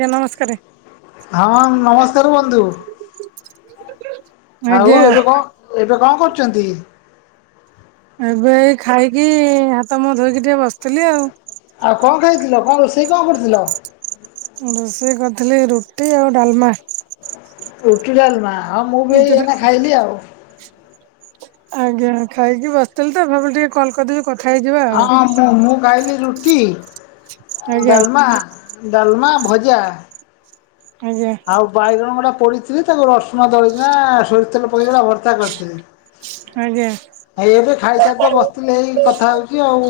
ଆଜ୍ଞା ନମସ୍କାରେ। ହଁ ନମସ୍କାରେ ବନ୍ଧୁ। ଆଉ ଆଜ୍ଞା ଏବେ କଣ, ଏବେ କଣ କରୁଛନ୍ତି? ଏବେ ଖାଇକି ହାତ ମୁହଁ ଧୋଇକି ଟିକେ ବସିଥିଲି ଆଉ। ଆଉ କଣ ଖାଇଥିଲ କଣ ରୋଷେଇ କଣ କରୁଥିଲ? ମୁଁ ରୋଷେଇ କରିଥିଲି ରୁଟି ଆଉ ଡାଲମା। ରୁଟି, ଡାଲମା ହଁ ମୁଁ ବି ଏଇ ଏଥିରେ ଏଇନା ଖାଇଲି ଆଉ। ଆଜ୍ଞା ଖାଇକି ବସ୍ ଥିଲି ତ ଭାବିଲି ଟିକେ କଲ୍ କରିଦେବି କ ହଁ ମୁଁ- ମୁଁ ଖାଇଲି ରୁଟି, ଆଜ୍ଞା ଡାଲମା। ଡାଲମା, ଭଜା। ଆଜ୍ଞା। ଆଉ ବାଇଗଣ ଗୋଟା ପଡିଥିଲି ତାକୁ ରସୁଣ ଦଳିକିନା ସୋରି ତେଲ ପକି ନା ଭର୍ତ୍ତା ଆଜ୍ଞା। କରିଥିଲି। ଏଇତ ଖାଇସାରି ତ ବସିଥିଲେି ଏଇ କଥା ହଉଚି ଆଉ।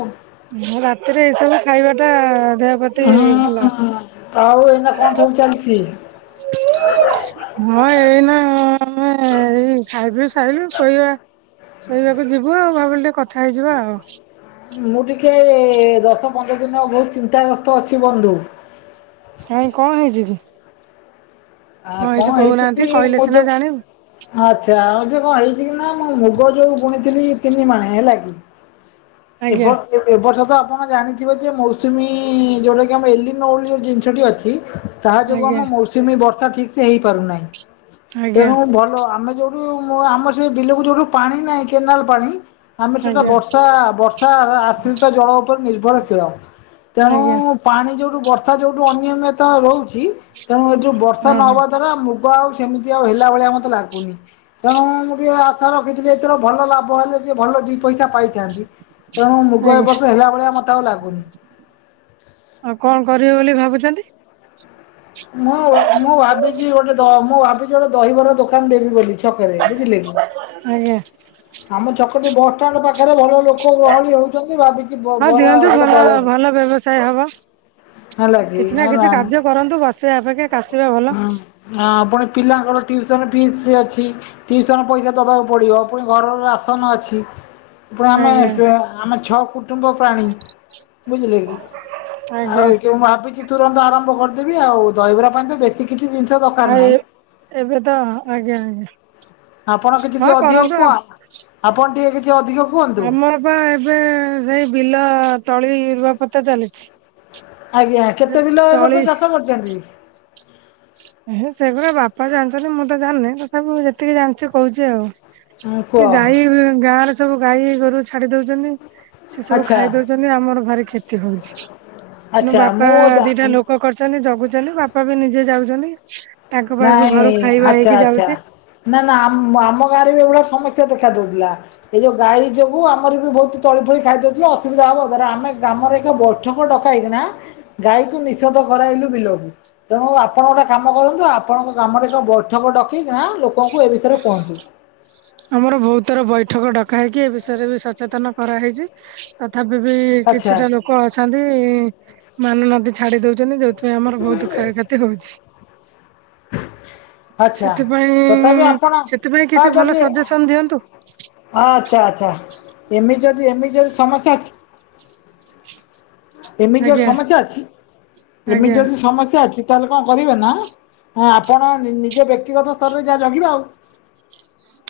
ରାତିରେ ଏଇସବୁ ଖାଇବା ଟା ଦେହ ପ୍ରତି ହୁଁ ଭଲ। ଆଉ ଏଇନା କଣ ସବୁ ଚାଲିଛି? ହଁ ଏଇ ନେ ଏଇ ଖାଇପି ସାଇଲୁ ଶୋଇବା। ଶୋଇବାକୁ ଯିବୁ ଆଉ ଭାବିଲି ଟିକେ କଥା ହେଇଯିବା ଆଉ। ମୁଁ ଟିକେ ଦଶ ପନ୍ଦର ଦିନ ବହୁତୁ ଚିନ୍ତାଗ୍ରସ୍ତ ଅଛି ବନ୍ଧୁ। ନାଇଁ କଣ ହେଇଚି କି? ଆ କଣ ହେଇଛି କହୁନାହାନ୍ତି କି କହିଲେ ମୁଁ ସିନା ଯୋଉ ଜାଣିବୁ। ଆଚ୍ଛା ଯାଉଚି କଣ ହେଇଛି କି ନାହଁ ମୁଁ ମୁଗ ଯୋଉ ବୁଣିଥିଲି ତିନି ମାଣେ ହେଲା କି। ଥିବ। ଆଜ୍ଞା ଏବ ବର୍ଷ ତ ଆପଣ ଜାଣିଥିବେ ଯେ ମୌସୁମୀ ଯେଉଁଟାକି ଆମ ଏଲିନୋ ବୋଲି ଯୋଉ ଜିନିଷଟି ଅଛି। ତାହା ଯୋଗୁଁ ଆଜ୍ଞା ଆମ ମୌସୁମୀ ବର୍ଷା ଠିକ୍ ସେ ହେଇପାରୁନାହିଁ ଆଜ୍ଞା ତେଣୁ ଭଲ ଆମେ ଯେଉ ଉ ଆମର ସେ ବିଲକୁ ଯୋଉଠୁ ପାଣି ନାହିଁ କେନାଲ ପାଣି। ଆମେ ସେଟା ଆଜ୍ଞା। ବର୍ଷା ବର୍ଷା ଆଶ୍ରିତ ଜଳ ଉପରେ ନିର୍ଭରଶୀଳ। ତେଣୁ ଆଜ୍ଞା ପାଣି ଯୋଉଠୁ ବର୍ଷା ଯୋଉଠୁ ଅନିୟମିତ ହୋଉଛି ତେଣୁ ଏଠୁ ବର୍ଷା ହଁ ହଁ ଧର ମୁଗ ଆଉ ସେମିତି ଆଉ ହେଲା ଭଳିଆ ମତେ ଲାଗୁନେହିଁ। ତେଣୁ ମୁଁ ଟିକିଏ ଆଶା ରଖିଥିଲି ଏଥର ଭଲ ଲାଭ ହେଲେ ଟିକେ ଭଲ ଦି ପଇସା ପାଇଥାନ୍ତି। ତେଣୁ ମୁଗ ଏ ଆଜ୍ଞା ବର୍ଷ ହେଲା ଭଳିଆ ମତେ ଆଉ ଲାଗୁନି। ଆଉ କଣ କରିବେ ବୋଲି ଭାବୁଚନ୍ତି? ମୁଁ ମୁଁ ଭାବିଚି ଗୋଟେ ମୁଁ ଭାବିଚି ଗୋଟେ ଦହିବରା ଦୋକାନ ଦେବି ବୋଲି ଛକରେ ବୁଝିଲେ। ଆଜ୍ଞା। ଆମ ଚକଟି ବସ୍ ଷ୍ଟାଣ୍ଡେ ପାଖରେ ଭଲ ଲୋକ ଗହଳି ହଉଛନ୍ତି ଭାବି ହଁ ଦିଅନ୍ତୁ ଭଲ ଭଲ ବ୍ୟବସା୍ ହବ ହେଲା କି କିଛି ନା ହେଲା କିଛି କାର୍ଯ୍ୟ କରନ୍ତୁ ବସିବାଅପେକ୍ଷା କାଶିବା ଭଲ। ହଁ ପୁଣି ପିଲାଙ୍କର ଟିୁସନ୍ ଫିସ୍ ଅଛି। ଟିଉସନ୍ ପଇସା ଦବାକୁ ପଡିବ ପୁଣି ଘରର ରାସନ ଅଛି। ଫୁଣି ଆମେ ଆଜ୍ଞା ଆମେ ଛଅ କୁଟୁମ୍ବ ପ୍ରାଣୀ ବୁଝିଲେ କି। ଆଉ ଆଜ୍ଞା ମୁଁ ଭାବିଚି ତୁରନ୍ତ ଆରମ୍ଭ କରିଦେବି ଆଉ ଦହିବରା ପାଇଁ ତ ବେଶୀ କିଛି ଜିନିଷ ଦରକାର ଆଁ ନାହିଁ ଏ ଏବେ ତ ଆଜ୍ଞା ଆଜ୍ଞା। ଆପଣ କିଛି ହଁ ଟିକେ ଅଧିକ କରନ୍ତୁ କୁହ ଆଉ। ଆପଣ ଟିକେ କିଛି ଅଧିକ କୁହନ୍ତୁ? ଆମର ବା ଏବେ ସେଇ ବିଲ ତଳି ରୁଆ ପୋତା ଚାଲିଛି। ଆଜ୍ଞା ସେ କେତେ କିଲ ଏବ ତଳି ବର୍ଷ ଚାଷ କରିଚନ୍ତି। ଏ ସେଗୁଡା ବାପା ଜାଣିଛନ୍ତି ମୁଁ ତ ଜାଣିନି ତଥାପି ମୁଁ ଯେତିକି ଜାଣିଚି କହୁଚି ଆଉ। ଏ କୁହ ଗାଈ ଗାଁ ରେ ସବୁ ଗାଈ ଗୋରୁ ଛାଡି ଦୋଉଚନ୍ତି ସେ ସବୁ ଖାଇ ଦୋଉଚନ୍ତି। ଆକ୍ଚୁ ଆଲି ଆମର ଭାରି କ୍ଷେତି ହୋଉଚି ଆଚ୍ଛା ମୋବାପା ମୁଁ ଯା ଦିଟା ଲୋକ କରୁଚନ୍ତି ଜଗୁଚନ୍ତି ବାପା ବି ନିଜେ ଯାଉଚନ୍ତି ତାଙ୍କ ପାଇଁ ବି ଘରୁ ନାଇଁ ଖାଇବା ଆଚ୍ଛା ହେଇକି ଆଚ୍ଛା ଯାଉଚି। ନା ନା ଆମ ଆମ ଗାଁରେ ବି ଏଭଳିଆ ସମସ୍ୟା ଦେଖା ଦୋଉଥିଲା। ଏଇ ଯୋଉ ଗାଈ ଯୋଗୁ ଆମର ବି ବହୁତ ତଳି ଫଳି ଖାଇଦଉଛି ଅସୁବିଧା ହବ ଧର ଆମ ଗ୍ରାମର ବି ବ ସବୁ ଡକା ହେଇକି ନା ଗାଈକୁ ନିଷୋଧ କରାଇଲୁ ବିଲକୁ। ତେଣୁ ଆପଣ ଗୋଟେ କାମ କରନ୍ତୁ ଆ ଆପଣଙ୍କ ଗ୍ରାମରେ ଏକ ବୈଠକ ଡକେଇକି ନା ଲୋକଙ୍କୁ ଏ ବିଷୟରେ କୁହନ୍ତୁ। ଆମର ବହୁତୁ ଥର ବୈଠକ ଡକା ହେଇକି ଏ ବିଷୟରେ ବି ସଚେତନ କରାହେଇଚି। ତଥାପି ବି ଆଚ୍ଛା କିଛିଟା ଲୋକ ଅଛନ୍ତି ମାନୁନାହାତି ଛାଡି ଦୋଉ ଦିନ କୁ ଏଥିର ଆମର ବହୁତୁ କ୍ଷୟ ଖେତି ହୋଉଛି। [unintelligible] ଆଚ୍ଛା ତଥାପି ସେଥିପାଇଁ ଆପଣ ସେଥିପାଇଁ କିଛି ଭଲ ସଜେସନ ଦିଅନ୍ତୁ। ଅ ଆଚ୍ଛା, ଆଚ୍ଛା [inaudible] ଏମିତି ଯଦି, ଏମିତି ଯଦି ସମସ୍ୟା ଅଛି। ଏମିତି ଯ ଆଜ୍ଞା। ସମସ୍ୟା ଅଛି [inaudible] ଏମିତି ଆଜ୍ଞା ଯଦି ସମସ୍ୟା ଅଛି, ତାହେଲେ କଣ କରିବେ ନା, [inaudible] ଆପଣ ନିଜ ବ୍ୟକ୍ତିଗତ ସ୍ତରରେ ଯାହା ଜଗିବେ ଆଉ।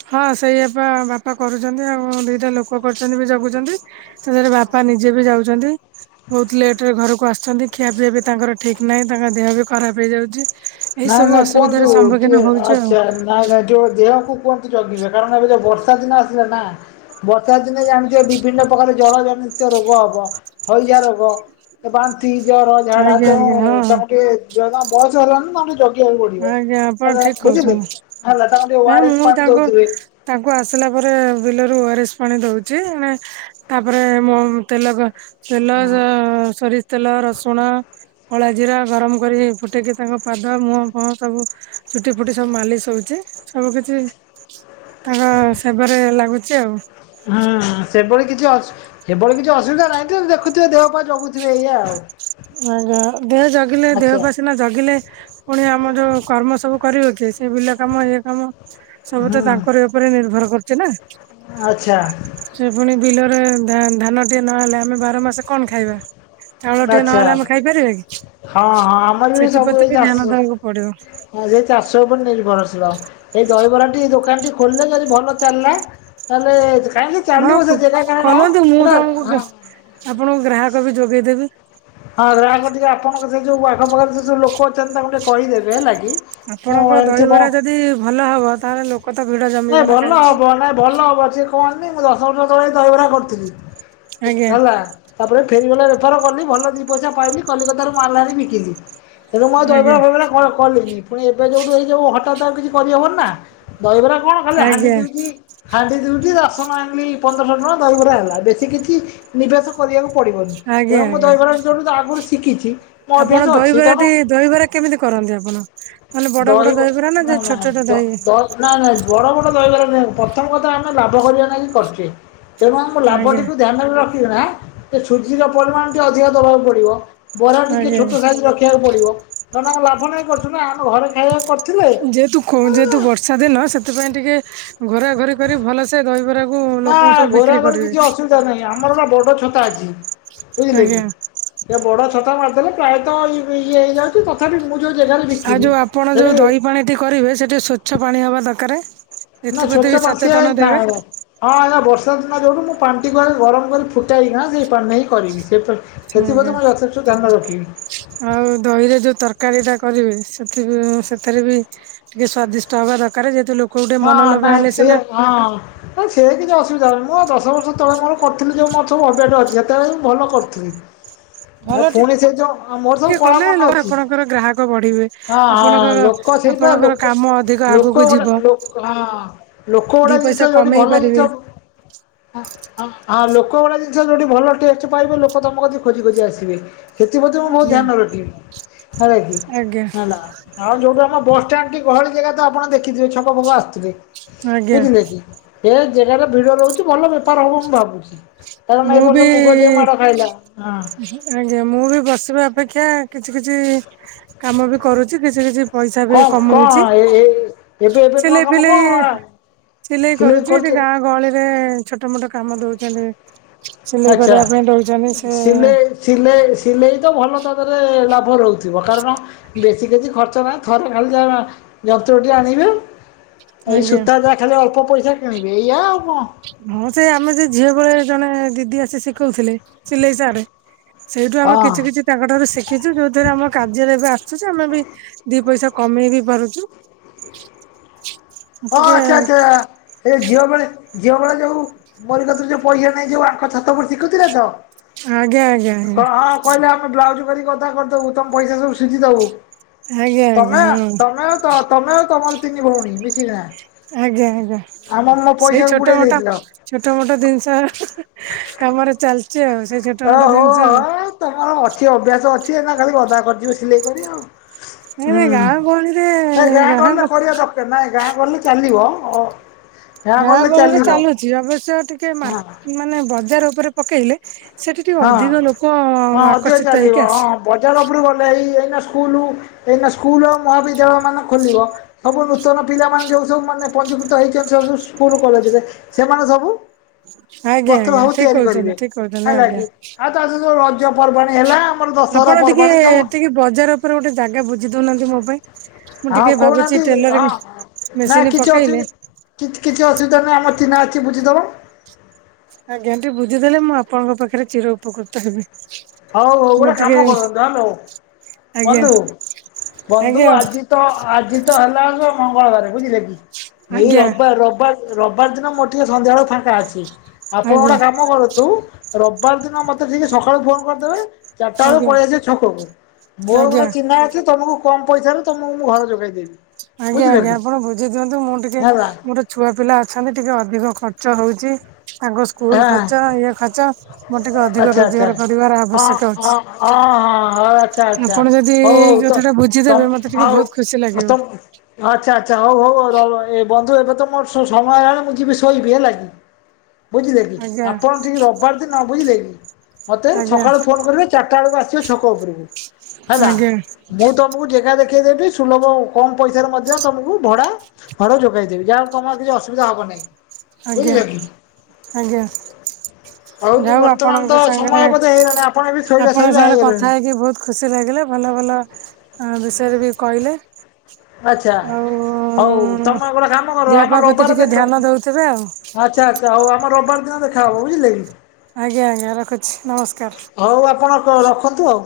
ହଁ ସେଇଆପା, ବାପା କରୁଚନ୍ତି ଆଉ, ଦିଟା ଲୋକ କରୁ ଚନ୍ତି ବି ଜଗୁଚନ୍ତି। ସେଜରେ ବାପା ନିଜେ ବି ଯାଉଚନ୍ତି। ବହୁତ ଲେଟେ ରେ ଘରକୁ ଆସୁଛନ୍ତି, ଖିଆ ପିଇବା ବି ତାଙ୍କର ଠିକ ନାହିଁ, ତାଙ୍କ ଦେହ ବି ଖରାପ ହେଇଯାଉଚି। ନାଇଁ, ନାଇଁ କୁହନ୍ତୁ, ଟିକେ ହଉଛୁ ଆଉ ଆଚ୍ଛା ନାଇଁ ନାଇଁ, ତ ଦେହକୁ କୁହନ୍ତୁ ଜଗିବେ, କାରଣ ଏବେ ଯୋଉ ବର୍ଷା ଦିନ ଆସିଲା ନା, ବର୍ଷା ଦିନେ ଜାଣିଥିବେ, ବିଭିନ୍ନ ପ୍ରକାର ଜଳ ଜନିତ ରୋଗ ହବ। ହଇଜ ରୋଗ, ବାନ୍ତି, ଜର, ଝାଡା ଆଜ୍ଞା ତେଣୁ ଆଜ୍ଞା ହଁ। ତାଙ୍କୁ ଟିକେ ଯେ ମା ବୟସ ହେଲାଣି ନାତାକୁ ଟିକେ ଜ ଦେଖିବାକୁ ପଡିବ, ଆଜ୍ଞା ଆପଣ ଏ ଲା ଠିକ ବୁଝିଲେ, କହୁଛନ୍ତି ହେଲା ତାଙ୍କୁ ଓ ନାଇଁ ଆର ଏସ୍‌ ମୁଁ ପାଣି ତାଙ୍କୁ ଦଉଥିବେ। ତାଙ୍କୁ ଆସିଲା ପରେ, ବିଲରୁ ଓ ଆର ଏସ୍ ପାଣି ଦଉଚି ଏଣେ ତାପରେ ମୋ ତେଲଗ- ତେଲ ଜ ସୋରି ତେଲ, ରସୁଣ, [inaudible] କଳା ଜିରା, ଗରମ କରି ଫୁଟେଇକି ତାଙ୍କ ପାଦ ମୁଁହ ହଁ, ସବୁ ଚୁଟି ଫୁଟି ସବୁ ମାଲିସ୍‌ ହଉଚି ସବୁ କିଛି। [inaudible] ତାଙ୍କ, ସେବାରେ ଲାଗୁଚ ଆଉ ହୁଁ ସେଭଳି କିଛି ଅ ଏଭଳି କିଛି ଅସୁବିଧା ନାହିଁ ତ, ଦେଖୁଥିବ ଦେହ ପାଆଁ ଜଗୁଥିବେ ଏଇୟା ଆ ଆଜ୍ଞା, ଦେହ ଜଗିଲେ, ଦେହ ପା ସିିନା ଜଗିଲେ, [inaudible] ପୁଣି ଆମର କର୍ମ ସବୁ କରିବ କିଏ। ସେ ବିଲ କାମ, ଇଏ କାମ--ସବୁ ହୁଁ ତ ତାଙ୍କରି ଉପରେ ନିର୍ଭର କରୁଛି ନା। ଆଚ୍ଛା। ସେ ପୁଣି ବିଲରେ, ଧା ଧାନ ଟେ ନହେଲେ ଆମେ ବାର ମାସ କଣ ଖାଇବା? ସେ ଆଚ୍ଛା ନହେଲେ ଆମେ ଖାଇପାରିବା କି, ହଁ ହଁ ଆମର [inaudible] ସେଥିପ୍ରତି ବି ଧ୍ୟାନ ଦବାକୁ ପଡିବ। ହଁ, ସେଇ ଚାଶ ଉପରେ ନିର୍ଭର ଶିଳ ଏଇ ଦହିବରା ଟି, ଦୋକାନ ଟି, ଖୋଲିଦେଲେ ଯଦି ଭଲ ଚାଲିଲା। ତାହେଲେ, କାଇଁକି ହଁ ଚାଲିବ ସେ [unintelligible] ହଁ ଆପଣ କୁ ଗ୍ରାହକ ବି ଯୋଗେଇଦେବି। ହଁ, ଗ୍ରାହକ ଟିକେ ଆପଣଙ୍କ ସେ ଯୋଉ ଆଖ ପାଖରେ ସେ ଯୋଉ ଲୋକ ଅଚନ୍ତି, ତାଙ୍କୁ ଟିକେ କହିଦେବେ ହେଲା କି? ମୁଁ ଆପଣଙ୍କ ଏମିତି ଦହିବରା ମୋ ଯଦି -ଭଲ ହବ, ତାହେଲେ ଲୋକ ତ ଭିଡ ଜମିବ ନା କାଲିଠୁ। କଣନି ମୁଁ ଦଶ ବର୍ଷ ତଳେ ଦହିବରା କରିଥିଲି [inaudible] ଆଜ୍ଞା ହେଲା ତାପରେ ଫେରି ବାଲା ବେପାର କଲି, ଭଲ ଦି ପଇସା ପାଇଲି କଲିକତରୁ ମାଲ୍‌ ଆଣି ବିକିଲି ତେଣୁ ମୁଁ, ଆଉ ଦହିବରା ଆଜ୍ଞା ଫଇବରା କ କଲିନି ପୁଣି ଏବେ ଯେଉଁଠୁ ଏଇ ଜୋଉଁ ହଠାତ୍ ଆଉ କିଛି କରିହେବନି ନା ଦହିବରା କଣ, ଖାଲି ହାଣ୍ଡି ଆଜ୍ଞା ଦେଉଛି। ହାଣ୍ଡି ଦୁଇଟି, ରାଶନ ଆଣିଲି ପନ୍ଦରଶହ ଟଙ୍କା ଦହିବରା ହେଲା ବେଶୀ କିଛି ନିବେଶ କରିବାକୁ ପଡ଼ିବନି, ତେଣୁ ଆଜ୍ଞା ମୁଁ ଆଜ୍ଞା ଦହିବାର ଜେଣୁ ଆଗରୁ ଶିଖିଛି ମୋ ଆପଣ ଅଭ୍ୟାସ ଅଛି ତେଣୁ ଦହିବରାଟି ଦହିବରା କେମିତି କରନ୍ତି ଆପଣ? ମାନେ, ବଡ ବଡ ଦହିବରା ନା ଛୋଟ ଛୋଟ ଦହି ନାଇଁ, ନାଇଁ ବଡ ବଡ ଦହିବାର ନାହିଁ, ପ୍ରଥମ କଥା ହେଲା ଲାଭ କରିବା ନାଗି କରିଚି। ତେଣୁ ଆମ ଆଜ୍ଞା ଲାଭଟିକୁ ଧ୍ୟାନରେ ରଖିକିନା, ଏ ସୁଜିର ପରିମାଣ ଟିକେ ଅଧିକ ଦବାକୁ ପଡିବ। ବରା ଟିକେ ଆଜ୍ଞା। ଛୋଟ ସାଇଜ ରଖିବାକୁ ପଡିବ, ନହେଲେ ଆମ ଲାଭ ପାଇଁ କରୁଛୁ ନା, ଆମେ ଘରେ ଖାଇବାକୁ କରୁ ଯେହେତୁ, ଖୋ ଯେହେତୁ ବର୍ଷା ଦିନ, ସେଥିପାଇଁ ଟିକେ ଘରାଘରି କରି ଭଲସେ ଦହିବରା ନା, ଘରା ଘରି କିଛି ଅସୁ ନାଇଁ, ଆମର ଗୋଟେ ବଡ ଛତା ଅଛି ବୁଝିଲେ କି। ଆଜ୍ଞା। ଏ, ବଡ ଛତା ମାରିଦେଲେ, ପ୍ରାୟତଃ ଇ ଇଏ ହେଇଯାଏ। ତଥାପି ମୁଁ ଯୋଉ ଜେଗା ଆଉ ଯୋଉ ଆପଣ ଯୋଉ ଦହି ପାଣି ଟି କରିବେ ସେଠି ସ୍ଵଚ୍ଛ ପାଣି ହବା ଦରକାର। ନା ଏଥିପ୍ରତି ଛୋଟ ବି ବସିଆ ସଚେତନ ନା ଦେବେ ଆ ହଁ ଆଜ୍ଞ! ବର୍ଷା ଦିନ ଯୋଉଠୁ ମୁଁ ପାଣି ଟିକୁ ଗରମ କରି ଫୁଟାଇି କିନା ସେଇ ପାଣିରେ ହିଁ କରିବି। ସେ ସେଥି ପ୍ରତି ଆଜ୍ଞା। ମୁଁ ଯଥେଷ୍ଟ ଧ୍ୟାନ ରଖିବି। ଆଉ ଦହିରେ ଯୋଉ ତରକାରୀ ଟା କରିବେ ସେଥି ବ ସେଥିରେ ବି ଟିକେ ସ୍ଵାଦିଷ୍ଟ ହବା ଦରକାର ଯେହେତୁ ଲୋକ ଗୋଟେ ହଁ ପା ମନଲୋଭା ହେଲେ ଛି ସିନା ହଁ! ନାଇଁ ସେ କିଛି ଅସୁବିଧା ହବନି ମୁଁ ଦଶ ବର୍ଷ ତଳେ ମୋର କରିଥିଲି ଯେଉ ମୋର ସବୁ ଅଭ୍ୟାଟ ଅଛି ସେତେବେଳେ ମୁଁ ଭଲ କରୁଥିଲି। [unintelligible] ଭଲ ଆଉ ଟିକେ ପୁଣି ସେ ଯୋଉ ମୋର ସବୁ ଟିକେ କଳା କଲେ ମନ ଲୋକ ଅଛି ଆପଣଙ୍କର ଗ୍ରାହକ ବଢିବେ। ହଁ ଆପଣଙ୍କର ଲୋ ହଁ, ସେଇପା ଆପଣଙ୍କର ଲୋକ କାମ ଅଧିକ ଲୋକ ଆଗକୁ ମାନେ ଯିବ ଲୋକ ହଁ, ଲୋକ ଦି ଗୋଟା ପଇସା ଜିନିଷ ଯୋଉଠି କମେଇ ଭଲ ପାରିବେ। ଜିନିଷ ଆଁ ଲୋକ ଗୋଟା ଜିନିଷ ଯୋଉଠି ଭଲ ଟେଷ୍ଟ ପାଇବେ ଲୋକ ତମ କତିକି ଖୋଜି ଖୋଜି ଆସିବେ। ସେଥିପ୍ରତି ମୁଁ ବହୁତ ଆଜ୍ଞା ଧ୍ୟାନ ରଖିବି ହେଲା କି ଆଜ୍ଞା ହେଲା। ଆଉ ଯୋଉଠୁ ଆମ ବସ ଷ୍ଟାଣ୍ଡ ଟି ଗହଳି ଜାଗା ତ ଆପଣ ଦେଖିଥିବେ ଛକ ଫକ ଆସୁଥିଲେ। ଆଜ୍ଞା ବୁଝିଲେ କି। ସେ ଜାଗାରେ ଭିଡ ରହୁଛି ଭଲ ବେପାର ହବ ମୁଁ ଭାବୁଛି। କାରଣ ଏ ମୁଁ ବି ବର୍ଷ ମୁଗ ଯେ ମାଡ ଖାଇଲା। ହଁ, ଆଜ୍ଞା! ମୁଁ ବି ବସିବା ଅପେକ୍ଷା କିଛି କିଛି କାମ ବି କରୁଛି କିଛି କିଛି ପଇସା ବି କଣ କଣ କମଉଛି ଏ ଏ ଏବେ ଏବେ ନୂଆ ସିଲେଇ କାମ ଫିଲେଇ କଣ ସିଲେଇ କରୁଛି ଏଠି ଗାଁ ଗହଳିରେ ଛୋଟ ମୋଟ କାମ ଦଉଛନ୍ତି। ସିଲେଇ ଆଛା! କରିବା ପାଇଁ ଦଉଛନ୍ତି ସେ ସିଲେଇ ସିଲେଇ ସିଲେଇ ତ ଭଲ ତା ଧିଅରେ ଲାଭ ରହୁଥିବ କାରଣ ବେଶୀ କିଛି ଖର୍ଚ୍ଚ ନାହିଁ ଥରେ ଖାଲି ଯାହା ଯନ୍ତ୍ରଟି ଆଣିବେ। ଏଇ ଆଜ୍ଞା। ସୂତା ଯାହା ଖାଲି ଅଳ୍ପ ପଇସା କିଣିବେ। ଏଇଆା ଆଉ କଣ? ହଁ, ସେ ଆମେ ସେ ଝିଅ ବେଳେ ଜଣେ ଦିଦି ଆସି ଶିଖଉଥିଲେ ସିଲେଇ ସାର୍। ସେଇଠୁ ଆମେ ହଁ କିଛି କିଛି ତାଙ୍କ ଠାରୁ ଶିଖିଛୁ ଯୋଉଥିରେ ଆମ କାର୍ଯ୍ୟରେ ଏବେ ଆସୁଛି ଆମେ ବି ଦି ପଇସା କମେଇ ବି ପାରୁଛୁ। ହଁ, ଟିକେ ଆଚ୍ଛା! ଆଚ୍ଛା! ଏ ଝିଅ ବଳେ ଝିଅ ବେଳେ ଯୋଉ [unintelligible] କତିରୁ ପଇସା ନେଇ ଯୋଉ ଆଙ୍କ ଛାତ ଉପରେ ଶିଖଉଥିଲେ ତ। ଆଜ୍ଞା ଆଜ୍ଞା ଆଜ୍ଞା ହଁ ହଁ। କହିଲେ ଆମେ ବ୍ଲାଉଜ କରି କଥା କରିଦବୁ ତମ ପଇସା ସବୁ ସୁଝି ଦବୁ ଆଜ୍ଞା ଆଜ୍ଞା ତମେ ହଁ ତମେ ଆଉ ହଁ, ତମେ ଆଉ ତମର ତିନି ଭଉଣୀ ମିଶିବା। ଆଜ୍ଞା! ଆଜ୍ଞା! ସେଇ ପଇସାକୁ ଛୋଟ ବୁଡେଇ ମୋଟ ଦେଇଥିଲ। ଛୋଟ ମୋଟ ଜିନିଷ ହିଁ, ହିଁ, କାମରେ ଚାଲିଛି ଆଉ ସେ ଛୋଟ ମୋଟ ଓହୋ ଜିନିଷ। ହୋ ତମର ଅଛି, ଅଭ୍ୟାସ ଅଛି ଏଇନା ଖାଲି ଗଦା କରିଯିବ ସିଲେଇ କରି ଆଉ। ନାଇଁ ନାଇଁ ହୁଁ, ଗାଁ ଗହଳିରେ ନାଇ ଗାଁ ଗହଳି ରେ କରିବା ଦ ନାଇଁ ଗାଁ ଗହଳି ରେ ଚାଲିବ। ଗାଁ ଗହଳିରେ ଚାଲୁଛି ଅବଶ୍ୟ ଟିକେ ହଁ ମାର୍ ମାନେ ବଜାର ଉପରେ ପକେଇଲେ ସେଠି ଟିକେ ହଁ ଅଧିକ ଲୋକ ହଁ ଅଧିକ ଆକର୍ଷିତ ଚାଲିବ ହେଇକି ହଁ ଆସିବେ। ବଜାର ଉପରକୁ ଗଲେ ଏଇ ଏଇନା ସ୍କୁଲ ଏଇନା ସ୍କୁଲ୍ ମହାବିଦ୍ୟାଳୟ ମାନ ଖୋଲିବ। ସବୁ ନୂତନ ପିଲାମାନେ ଯୋଉ ସବୁ ମାନେ ପଞ୍ଜିକୃତ ହେଇଛନ୍ତି ସ୍କୁଲ କଲେଜ ରେ। ସେମାନେ ସବୁ ଆଜ୍ଞା ବସ୍ତ୍ର ଆଜ୍ଞା ଭାବ ଠିକ ତିଆରି କରିବେ କହୁଛନ୍ତି ଠିକ କହୁଛନ୍ତି ହେଲା ଆଜ୍ଞା। କିି। ଆଉ ତା ସହ ଯୋଉ ରଜ ପର୍ବାଣୀ ହେଲା। ଆମର ଦଶହରା ଆପଣ ଟିକେ ପର୍ବାଣୀ ସବୁ ଟିକେ ବଜାର ଉପରେ ଗୋଟେ ଜାଗା ବୁଝି ଦଉନାହାନ୍ତି ମୋ ପାଇଁ। ମୁଁ ହଁ ଟିକେ ଭାବୁଛି କହୁନାହାନ୍ତି ଟେଲରିଂ ହଁ ନା ମେସିନି କିଛି ଅସୁ ପକେଇଲେ କିଛି -କିଛି ଅସୁବିଧା ନାହିଁ ଆମର ଚିହ୍ନା ଅଛି ବୁଝିଦବ। ଆଜ୍ଞା ଟିକେ ବୁଝିଦେଲେ ମୁଁ ଆପଣଙ୍କ ପାଖେରେ ଚିର ଉପକୃତ ହେବି। ହଉ ହଉ ଗୋଟେ ମୋର କାମ ଟିକେ କରନ୍ତୁ ହାଲୋ ଆଜ୍ଞା ବନ୍ଧୁ- ବନ୍ଧୁ ଆଜ୍ଞା ଆଜି ତ ଆଜି ତ ହେଲା ମଙ୍ଗଳବାର ବୁଝିଲେ କି ଏଇ ଆଜ୍ଞା ରବିବାର୍-ରବିବାର୍ ରବିବାର ଦିନ ମୋର ଟିକେ ସନ୍ଧ୍ୟାବେଳେ ମୋର ଟିକେ ଫାଙ୍କା ଅଛି ଆପଣ ଆଜ୍ଞା ଗୋଟେ କାମ କରନ୍ତୁ ରବିବାର ଦିନ ମତେ ଟିକେ ସକାଳୁ ଫୋନ୍ କରିଦେବେ ଚାରିଟା ବେଳକୁ ଆଜ୍ଞା ପଳେଇଆସିବେ ଛକକୁ ମୋର ଗୋଟେ ଆଜ୍ଞା ଚିହ୍ନା ଅଛି ତମକୁ କମ୍ ପଇସାରୁ ତମକୁ ମୁଁ ଘର ଯୋଗେଇଦେବି। ଆଜ୍ଞା ଆଜ୍ଞା ଆପଣ ବୁଝି ଦିଅନ୍ତୁ ମୁଁ ଟିକେ ହେଲା ମୁଁ ଛୁଆ ପିଲା ଅଛନ୍ତି ଟିକେ ଅଧିକ ଖର୍ଚ୍ଚ ହଉଚି ତାଙ୍କ ସ୍କୁଲ୍ ହଁ ଖର୍ଚ୍ଚ ଇଏ ଖର୍ଚ୍ଚ ମୋର ଟିକେ ଅଧିକ ଆଚ୍ଛା ଆଚ୍ଛା ରୋଜଗାର କରିବାର ହଁ ଆବଶ୍ୟକ ହଁ ଅଛି। ହଁ- ହଁ ହଉ ଆଚ୍ଛା ଆଚ୍ଛା ଆପଣ ଯଦି ହଉ ଏଇ କଥା ଟା ତ-ତମ ବୁଝିଦେବେ ମତେ ଟିକେ ଆଉ ବହୁତ ଖୁସି ଲାଗିବ ତମ ଆଚ୍ଛା- ଆଚ୍ଛା ହଉ- ହଉ ର- ଏ ବନ୍ଧୁ ଏବେ ତ ମୋର ସମୟ ହେଇଗଲାଣି ମୁଁ ଯିବି ଶୋଇବି ହେଲା କିି ବୁଝିଲେ କି ଆଜ୍ଞା ଆପଣ ଟିକେ ରବିବାର ଦିନ ବୁଝିଲେ କି ମତେ ଆଜ୍ଞା ସକାଳୁ ଫୋନ୍ କରିବେ ଚାରିଟା ବେଳକୁ ଆସିବେ ଛକ ଉପରକୁ ହେଲା ଆଜ୍ଞା ମୁଁ ତମ ତମକୁ ଜେଗା ଦେଖେଇ ଦେବି ସୁଲଭ କମ୍ ପଇସାରେ ମଧ୍ୟ ତମକୁ ଭଡା ଘର ଯୋଗାଇ ଦେବି ଯାହା ତମର କିଛି ଅସୁବିଧା ହବ ନାହିଁ। ବୁଝିଲେ ଆଜ୍ଞା- କି। ଆଜ୍ଞା। ତୁ ଯାହା ହଉ ବର୍ତ୍ତମାନ ତ ଆପଣଙ୍କ ସମୟ ସାଙ୍ଗେରେ- ବୋଧେ ହେଇଗଲାଣି ଆପଣ ବି ଶୋଇବା ଆପଣଙ୍କ ଶୋଇବା ସାଙ୍ଗେରେ ହେଇଗଲେଣି। କଥା ହେଇକି ବହୁତ୍ ଖୁସି ଲାଗିଲା ଭଲ ଭଲ ଅଁ-ବିଷୟରେ ବି କହିଲେ। ଆଚ୍ଛା ଆଉ ହଉ ତମେ ଗୋଟେ କାମ କର ଦେହ ଆମ ପା ପ୍ରତି ରବିବାର ଟିକେ ଦେଖା ଧ୍ୟାନ ଦଉଥିବେ ଆଉ। ଆଚ୍ଛା ଆଚ୍ଛା ଆଉ ଆମର ରବିବାର ଦିନ ଦେଖା ହବ ବୁଝିଲେ କି। ଆଜ୍ଞା ଆଜ୍ଞା ରଖୁଚି ନମସ୍କାର୍। ହଉ ଆପଣ କ-ରଖନ୍ତୁ ଆଉ।